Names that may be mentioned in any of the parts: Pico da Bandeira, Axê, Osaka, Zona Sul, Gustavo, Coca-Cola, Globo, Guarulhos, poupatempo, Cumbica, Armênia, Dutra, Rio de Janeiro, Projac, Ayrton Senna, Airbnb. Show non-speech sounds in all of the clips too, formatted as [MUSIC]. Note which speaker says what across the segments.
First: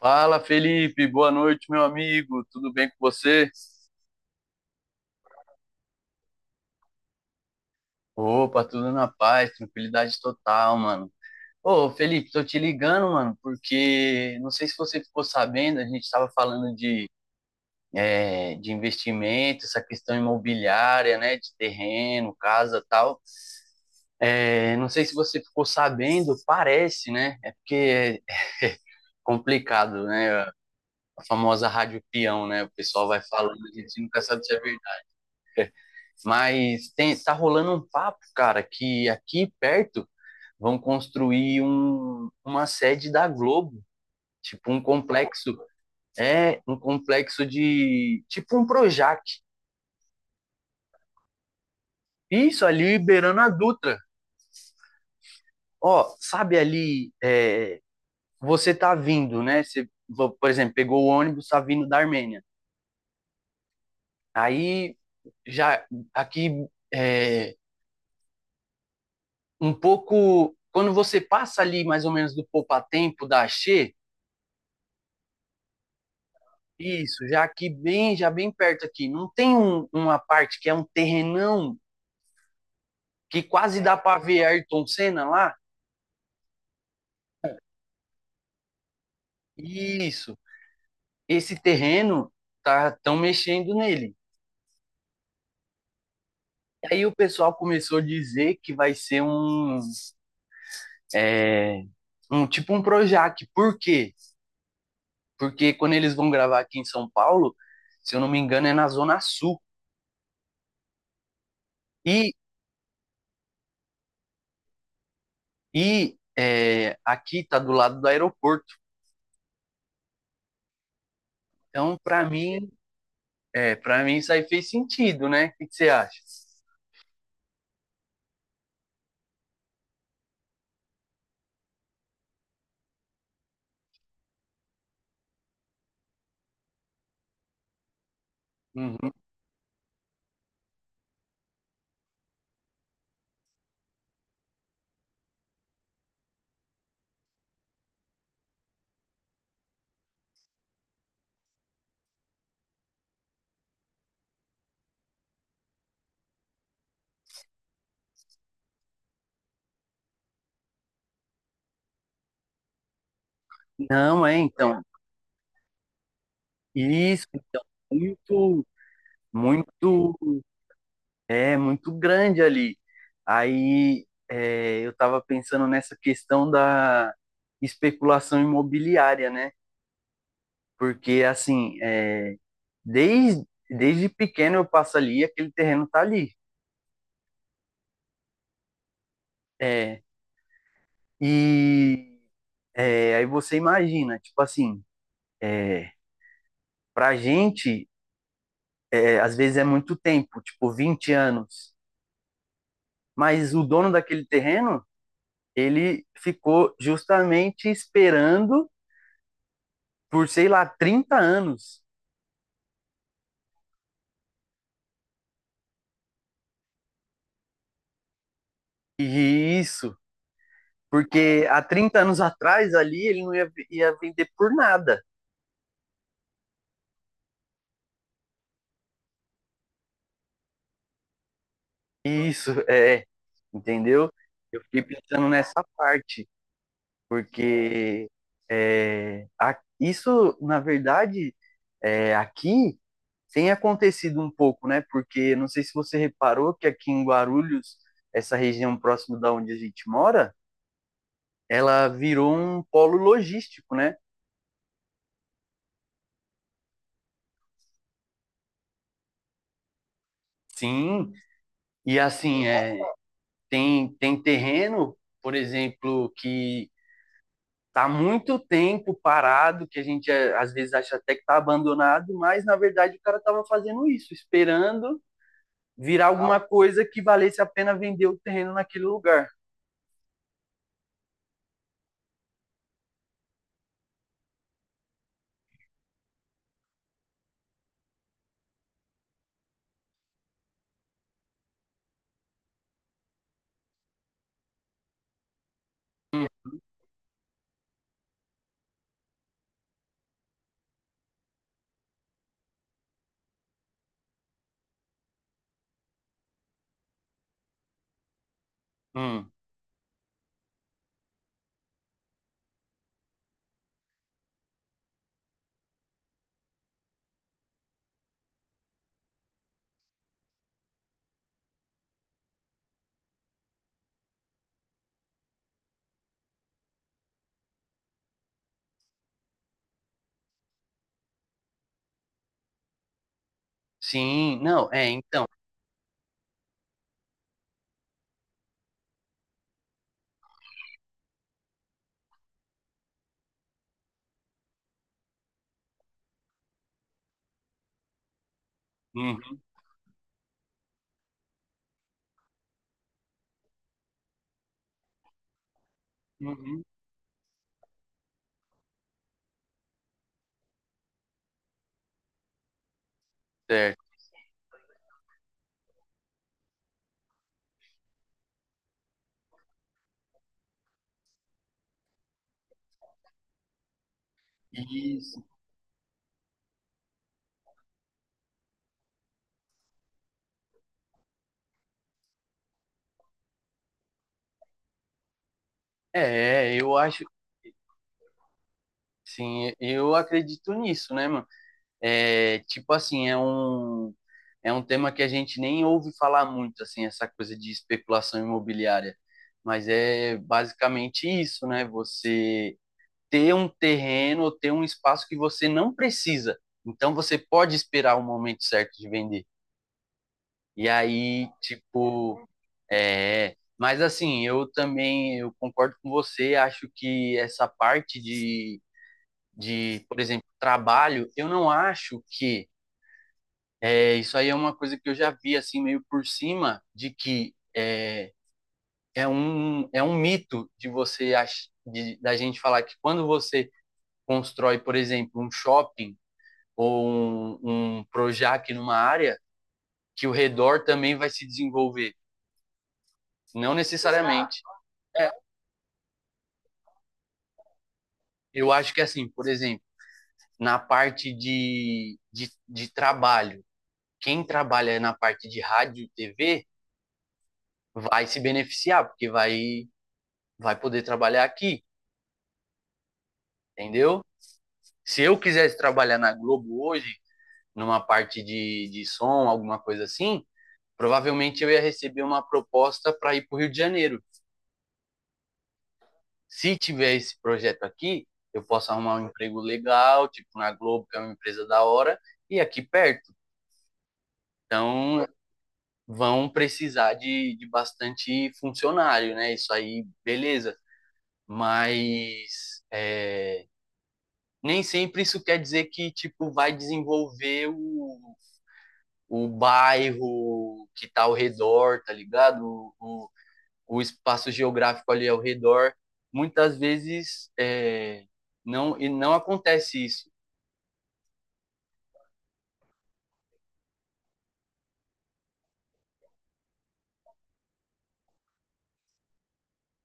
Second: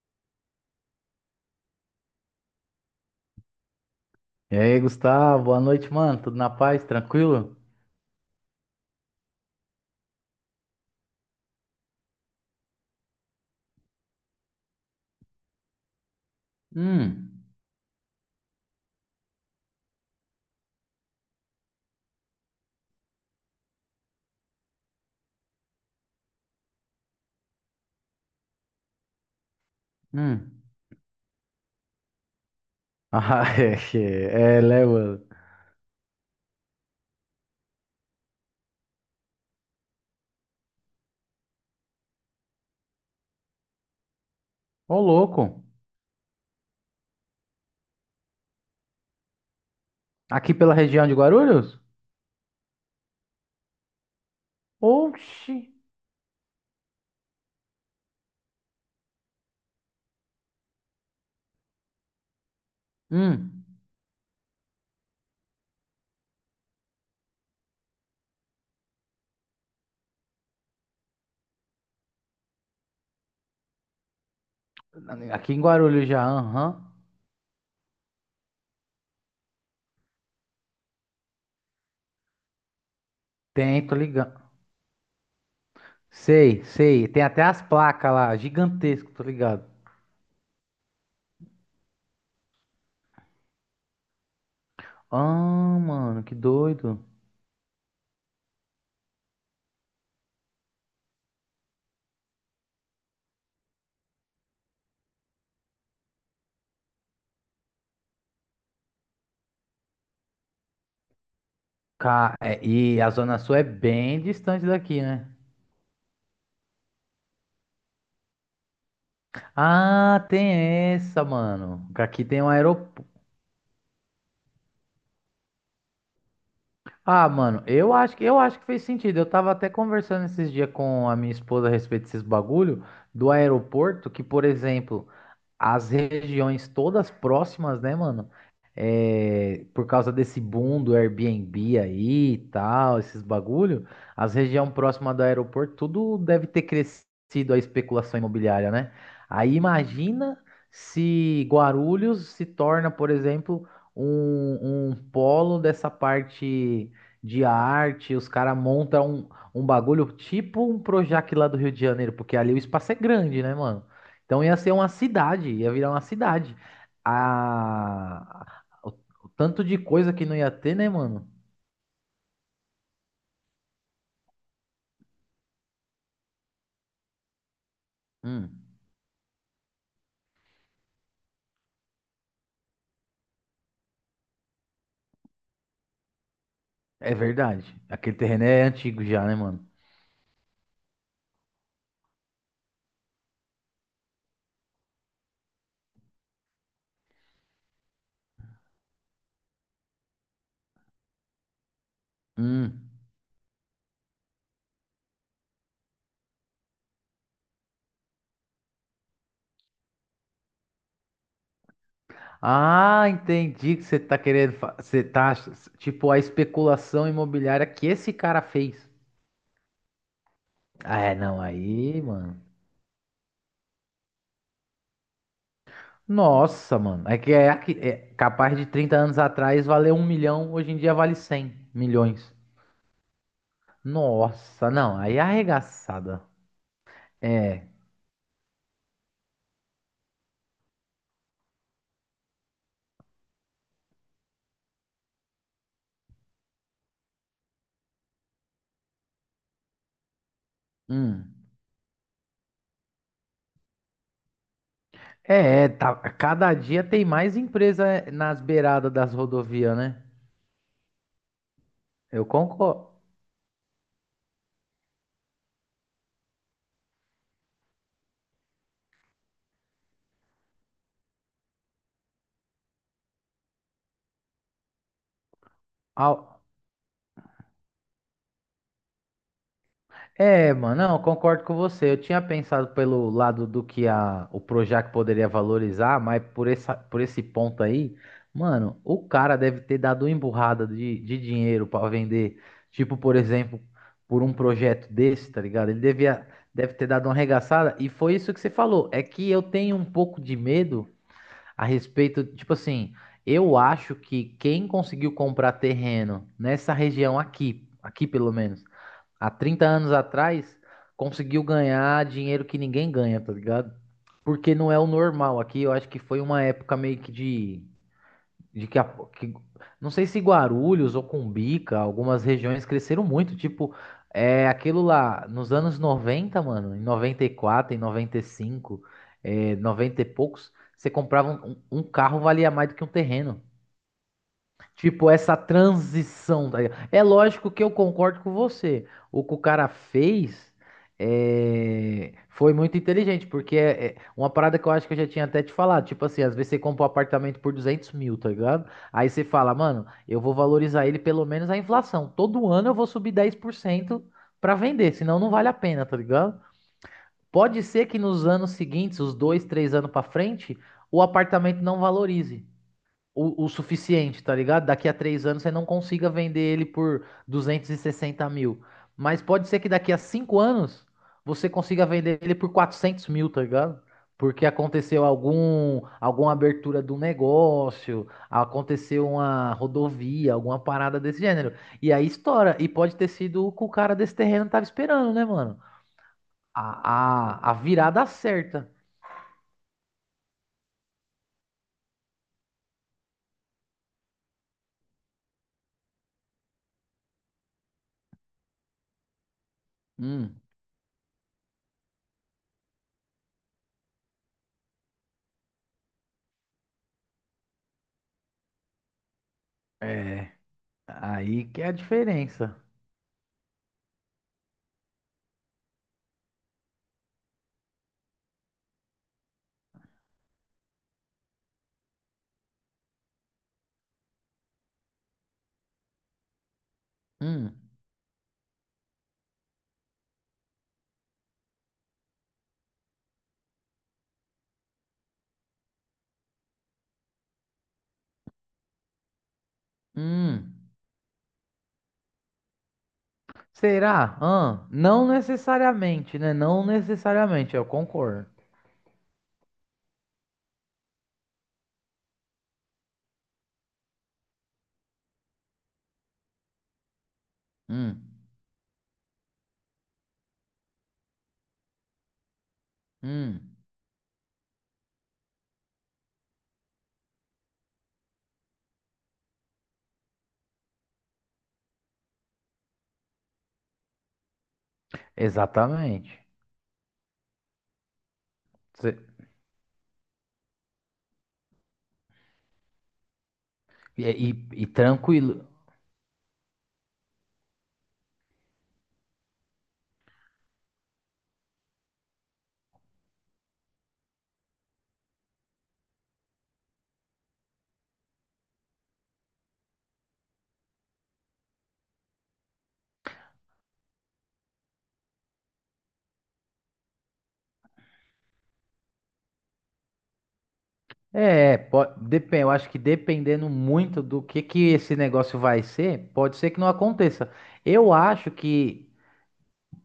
Speaker 1: Fala, Felipe, boa noite, meu amigo. Tudo bem com você?
Speaker 2: E aí, Gustavo, boa noite, mano. Tudo na paz, tranquilo?
Speaker 1: Opa, tudo na paz, tranquilidade total, mano. Ô, Felipe, tô te ligando, mano, porque não sei se você ficou sabendo, a gente estava falando de,
Speaker 2: Hum,
Speaker 1: é, de investimento, essa questão imobiliária, né, de terreno, casa, tal. É, não sei se você ficou sabendo, parece, né? É porque é complicado, né?
Speaker 2: hum.
Speaker 1: A famosa rádio peão, né? O pessoal vai
Speaker 2: Ah,
Speaker 1: falando, a
Speaker 2: [LAUGHS] é,
Speaker 1: gente nunca sabe se
Speaker 2: é,
Speaker 1: é
Speaker 2: é, né,
Speaker 1: verdade.
Speaker 2: mano?
Speaker 1: Mas tem, tá rolando um papo, cara, que aqui perto vão construir uma sede da Globo, tipo um
Speaker 2: Ô,
Speaker 1: complexo,
Speaker 2: louco.
Speaker 1: é um complexo de tipo um Projac.
Speaker 2: Aqui pela região de Guarulhos?
Speaker 1: Isso ali beirando a Dutra.
Speaker 2: Oxi.
Speaker 1: Ó, sabe ali, você tá vindo, né? Você, por exemplo, pegou o ônibus, tá vindo da Armênia.
Speaker 2: Hum.
Speaker 1: Aí já aqui é, um pouco quando você passa ali mais ou menos do poupatempo da Axê.
Speaker 2: Aqui em Guarulhos já, aham.
Speaker 1: Isso, já aqui bem, já bem perto aqui. Não tem uma parte que é um terrenão que quase
Speaker 2: Tem,
Speaker 1: dá
Speaker 2: tô
Speaker 1: para
Speaker 2: ligado.
Speaker 1: ver Ayrton Senna lá?
Speaker 2: Sei, sei. Tem até as placas lá, gigantesco, tô ligado.
Speaker 1: Isso. Esse terreno tá tão mexendo nele.
Speaker 2: Ah, mano, que
Speaker 1: E
Speaker 2: doido.
Speaker 1: aí o pessoal começou a dizer que vai ser é, um tipo um Projac. Por quê? Porque quando eles vão gravar aqui em São Paulo, se eu não me engano, é na Zona Sul. E
Speaker 2: É, e a Zona Sul é bem distante daqui, né?
Speaker 1: aqui tá do lado do aeroporto.
Speaker 2: Ah, tem essa, mano.
Speaker 1: Então,
Speaker 2: Aqui tem um aeroporto.
Speaker 1: Para mim isso aí fez sentido, né? O que que você acha?
Speaker 2: Ah, mano, eu acho que fez sentido. Eu tava até conversando esses dias com a minha esposa a respeito desses bagulho do aeroporto, que, por exemplo, as regiões todas próximas, né, mano?
Speaker 1: Uhum.
Speaker 2: É, por causa desse boom do Airbnb aí e tal, esses bagulho, as regiões próximas do aeroporto, tudo deve ter crescido a especulação imobiliária, né? Aí imagina se Guarulhos se torna, por exemplo, um polo dessa parte de arte, os caras montam um bagulho tipo um Projac lá do Rio de Janeiro, porque ali o espaço é grande, né, mano?
Speaker 1: Não, é,
Speaker 2: Então ia ser
Speaker 1: então.
Speaker 2: uma cidade, ia virar uma cidade.
Speaker 1: Isso, então,
Speaker 2: A...
Speaker 1: muito,
Speaker 2: O o tanto de coisa que não
Speaker 1: muito,
Speaker 2: ia ter, né, mano?
Speaker 1: muito grande ali. Aí, eu estava pensando nessa questão da especulação
Speaker 2: Hum,
Speaker 1: imobiliária, né? Porque, assim, é, desde pequeno eu passo ali e aquele terreno tá ali.
Speaker 2: é verdade. Aquele terreno é antigo já, né, mano?
Speaker 1: É, e aí você imagina, tipo assim, é, pra gente. É, às vezes é muito tempo, tipo 20 anos.
Speaker 2: Hum.
Speaker 1: Mas o dono daquele terreno, ele ficou justamente esperando por, sei lá, 30 anos.
Speaker 2: Ah, entendi que você tá querendo. Você tá. Tipo, a especulação imobiliária que esse cara fez.
Speaker 1: E isso,
Speaker 2: Ah, é, não,
Speaker 1: porque há 30
Speaker 2: aí,
Speaker 1: anos
Speaker 2: mano.
Speaker 1: atrás ali ele não ia, ia vender por nada.
Speaker 2: Nossa, mano. É que é, é capaz de 30 anos atrás valer um milhão, hoje em dia vale 100
Speaker 1: E
Speaker 2: milhões.
Speaker 1: isso, é, entendeu? Eu
Speaker 2: Nossa,
Speaker 1: fiquei
Speaker 2: não, aí é
Speaker 1: pensando nessa
Speaker 2: arregaçada.
Speaker 1: parte,
Speaker 2: É.
Speaker 1: porque é, isso, na verdade, é, aqui tem acontecido um pouco, né? Porque não sei se você reparou que aqui em Guarulhos, essa região próxima da onde a gente mora,
Speaker 2: Hum.
Speaker 1: ela virou um polo logístico, né?
Speaker 2: É, é, tá, cada dia tem mais empresa é, nas beiradas das rodovias, né?
Speaker 1: Sim, e
Speaker 2: Eu
Speaker 1: assim, é,
Speaker 2: concordo.
Speaker 1: tem terreno, por exemplo, que tá muito tempo parado, que a gente é, às vezes acha até que tá abandonado, mas na verdade o cara tava fazendo isso, esperando virar alguma
Speaker 2: Au-
Speaker 1: coisa que valesse a pena vender o terreno naquele lugar.
Speaker 2: É, mano, não, eu concordo com você. Eu tinha pensado pelo lado do que a, o Projac poderia valorizar, mas por essa, por esse ponto aí, mano, o cara deve ter dado uma emburrada de dinheiro pra vender. Tipo, por exemplo, por um projeto desse, tá ligado? Ele
Speaker 1: Hum,
Speaker 2: devia, deve ter dado uma arregaçada. E foi isso que você falou. É que eu tenho um pouco de medo. A respeito, tipo assim, eu acho que quem conseguiu comprar terreno nessa região aqui, aqui pelo menos,
Speaker 1: hum.
Speaker 2: há 30 anos atrás, conseguiu ganhar dinheiro que ninguém ganha, tá ligado? Porque não é o normal aqui, eu acho que foi uma época meio que de que, que- não sei se Guarulhos ou Cumbica, algumas regiões cresceram muito, tipo, é aquilo lá nos anos 90 mano, em 94, em 95, é, 90 e poucos, você comprava um, um carro valia mais do que um terreno.
Speaker 1: Sim, não, é,
Speaker 2: Tipo,
Speaker 1: então.
Speaker 2: essa transição, tá ligado? É lógico que eu concordo com você. O que o cara fez é, foi muito inteligente, porque é uma parada que eu acho que eu já tinha até te falado. Tipo assim, às vezes você compra um apartamento por 200 mil, tá ligado? Aí você
Speaker 1: Uhum,
Speaker 2: fala, mano, eu vou valorizar ele pelo menos a inflação. Todo ano eu vou subir 10% pra vender, senão não vale a pena, tá ligado?
Speaker 1: uhum,
Speaker 2: Pode ser que nos anos seguintes, os dois, três anos pra frente, o apartamento não valorize o
Speaker 1: certo.
Speaker 2: suficiente, tá ligado? Daqui a três anos você não consiga vender ele por 260 mil. Mas pode ser que daqui a cinco anos você consiga vender ele por 400 mil, tá ligado? Porque aconteceu
Speaker 1: Isso.
Speaker 2: algum, alguma abertura do negócio, aconteceu uma rodovia, alguma parada desse gênero. E aí estoura. E pode ter sido o que o cara desse terreno tava esperando, né, mano?
Speaker 1: É,
Speaker 2: A,
Speaker 1: eu acho,
Speaker 2: a, a virada certa.
Speaker 1: sim, eu acredito nisso, né, mano? É, tipo assim, é um tema que a gente nem ouve falar muito, assim, essa coisa de especulação imobiliária. Mas é
Speaker 2: Hum,
Speaker 1: basicamente isso, né? Você ter um terreno ou ter um espaço que você não precisa. Então você pode esperar o momento certo de vender.
Speaker 2: é.
Speaker 1: E aí,
Speaker 2: Aí que é a
Speaker 1: tipo,
Speaker 2: diferença.
Speaker 1: é, mas assim, eu também eu concordo com você, acho que essa parte de por exemplo, trabalho, eu não acho que é, isso aí é uma coisa que eu já vi assim meio por cima de que
Speaker 2: Hum,
Speaker 1: é, é um mito de você da gente falar que quando você constrói, por exemplo, um shopping ou um Projac numa área, que o redor
Speaker 2: hum.
Speaker 1: também vai se desenvolver. Não
Speaker 2: Será?
Speaker 1: necessariamente.
Speaker 2: Hã? Não
Speaker 1: É,
Speaker 2: necessariamente, né? Não necessariamente, eu concordo.
Speaker 1: eu acho que, assim, por exemplo, na parte de trabalho, quem trabalha na parte de rádio e TV
Speaker 2: Hum,
Speaker 1: vai se beneficiar, porque vai poder trabalhar aqui,
Speaker 2: hum,
Speaker 1: entendeu? Se eu quisesse trabalhar na Globo hoje, numa parte de som, alguma coisa assim, provavelmente eu ia receber uma proposta para ir para o Rio de Janeiro.
Speaker 2: exatamente.
Speaker 1: Se tiver esse projeto aqui, eu posso arrumar
Speaker 2: Cê-
Speaker 1: um emprego legal, tipo na Globo, que é uma empresa da hora, e aqui perto.
Speaker 2: E, e
Speaker 1: Então,
Speaker 2: tranquilo.
Speaker 1: vão precisar de bastante funcionário, né? Isso aí, beleza. Mas é, nem sempre isso quer dizer que, tipo, vai desenvolver o, bairro que tá ao redor, tá ligado? O, o, o espaço geográfico ali ao redor. Muitas vezes e não acontece isso.
Speaker 2: É, pode, depende, eu acho que dependendo muito do que esse negócio vai ser, pode ser que não aconteça. Eu acho que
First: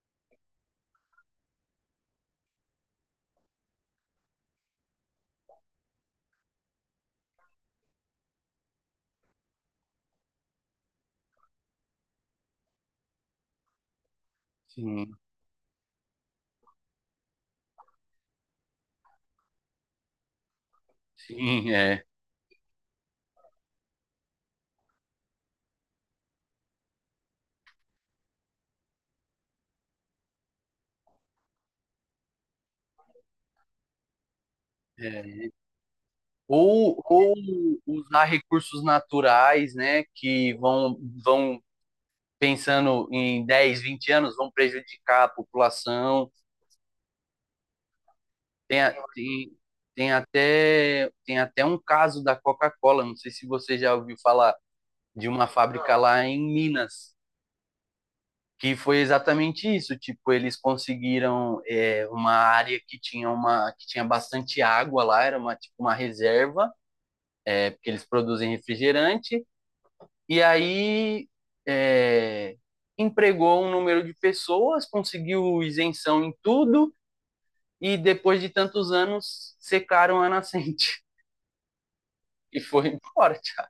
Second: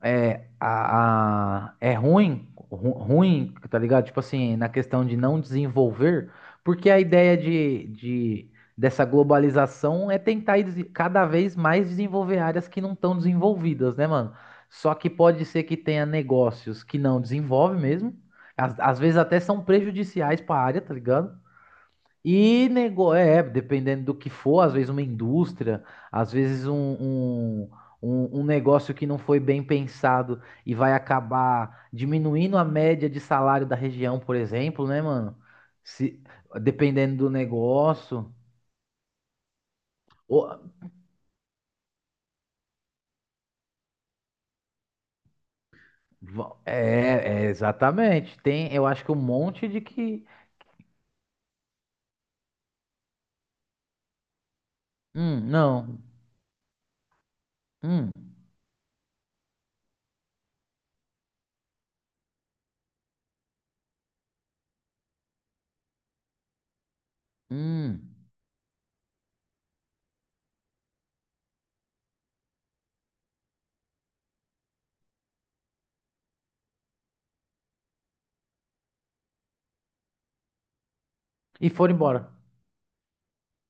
Speaker 2: é, a, é ruim, ruim, tá ligado? Tipo assim, na questão de não desenvolver, porque a ideia dessa globalização é tentar ir cada vez mais desenvolver áreas que não estão desenvolvidas, né, mano? Só que
Speaker 1: Sim.
Speaker 2: pode ser que tenha negócios que não desenvolve mesmo, às vezes até são prejudiciais para a área, tá ligado?
Speaker 1: Sim, é.
Speaker 2: E nego... é, dependendo do que for, às vezes uma indústria, às vezes um negócio que não foi bem pensado e vai acabar diminuindo a média de salário da região, por exemplo, né, mano?
Speaker 1: É.
Speaker 2: Se... Dependendo do
Speaker 1: Ou usar
Speaker 2: negócio.
Speaker 1: recursos naturais, né,
Speaker 2: Ou-
Speaker 1: que vão pensando em 10, 20 anos, vão prejudicar a população.
Speaker 2: É, é, exatamente. Tem,
Speaker 1: Tem,
Speaker 2: eu acho que um monte de que.
Speaker 1: tem até um caso da Coca-Cola, não sei se você já ouviu falar de uma fábrica
Speaker 2: Não.
Speaker 1: lá em Minas,
Speaker 2: Hum,
Speaker 1: que foi exatamente isso, tipo, eles conseguiram é, uma área que tinha uma que tinha bastante água lá, era uma tipo uma reserva, é, porque eles
Speaker 2: hum.
Speaker 1: produzem refrigerante. E aí é, empregou um número de pessoas, conseguiu isenção em tudo e depois de tantos anos secaram a nascente
Speaker 2: E foram embora.
Speaker 1: [LAUGHS] e foi embora, já,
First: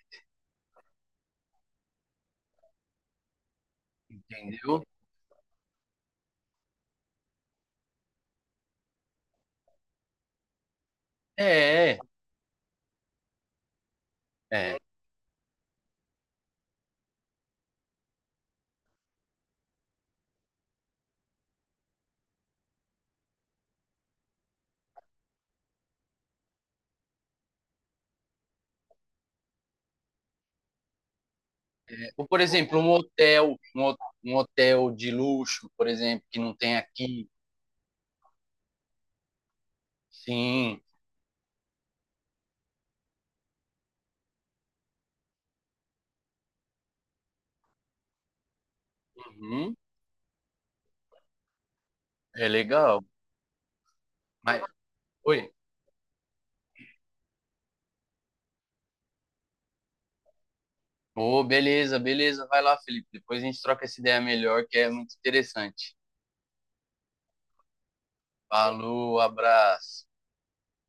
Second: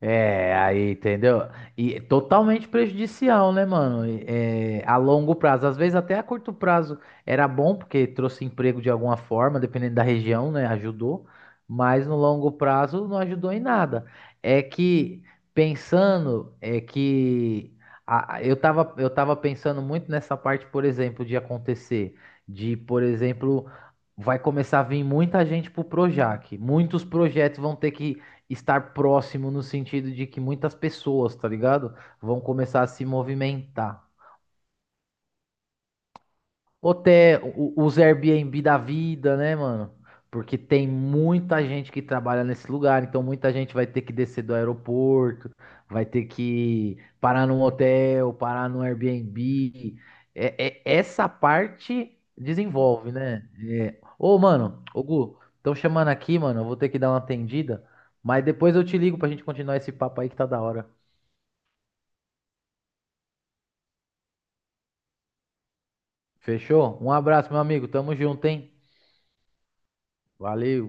Speaker 2: É, aí, entendeu? E é totalmente prejudicial, né, mano? E,
Speaker 1: entendeu?
Speaker 2: é, a longo prazo. Às vezes até a curto prazo era bom, porque trouxe emprego de alguma forma, dependendo da região, né? Ajudou.
Speaker 1: É,
Speaker 2: Mas no longo prazo não ajudou em nada. É
Speaker 1: é.
Speaker 2: que, pensando, é que eu tava pensando muito nessa parte, por exemplo, de acontecer. De, por exemplo, vai começar a vir muita gente pro Projac. Muitos projetos vão ter que estar próximo no sentido de que muitas pessoas, tá ligado?
Speaker 1: Ou, por
Speaker 2: Vão
Speaker 1: exemplo,
Speaker 2: começar a
Speaker 1: um
Speaker 2: se
Speaker 1: hotel,
Speaker 2: movimentar.
Speaker 1: um hotel de luxo, por exemplo, que não tem aqui.
Speaker 2: Até os Airbnb da vida, né, mano? Porque
Speaker 1: Sim,
Speaker 2: tem muita gente que trabalha nesse lugar, então muita gente vai ter que descer do aeroporto, vai ter que parar num hotel, parar num
Speaker 1: uhum,
Speaker 2: Airbnb. É, essa parte
Speaker 1: é legal.
Speaker 2: desenvolve, né? É. Ô,
Speaker 1: Mas,
Speaker 2: mano, ô Gu,
Speaker 1: oi.
Speaker 2: estão chamando aqui, mano, eu vou ter que dar uma atendida. Mas depois eu te ligo pra gente continuar esse papo aí que tá da hora.
Speaker 1: Ô, beleza, beleza. Vai lá, Felipe. Depois a gente troca essa ideia melhor, que é muito interessante.
Speaker 2: Fechou? Um abraço, meu amigo. Tamo junto, hein?
Speaker 1: Falou, abraço.
Speaker 2: Valeu.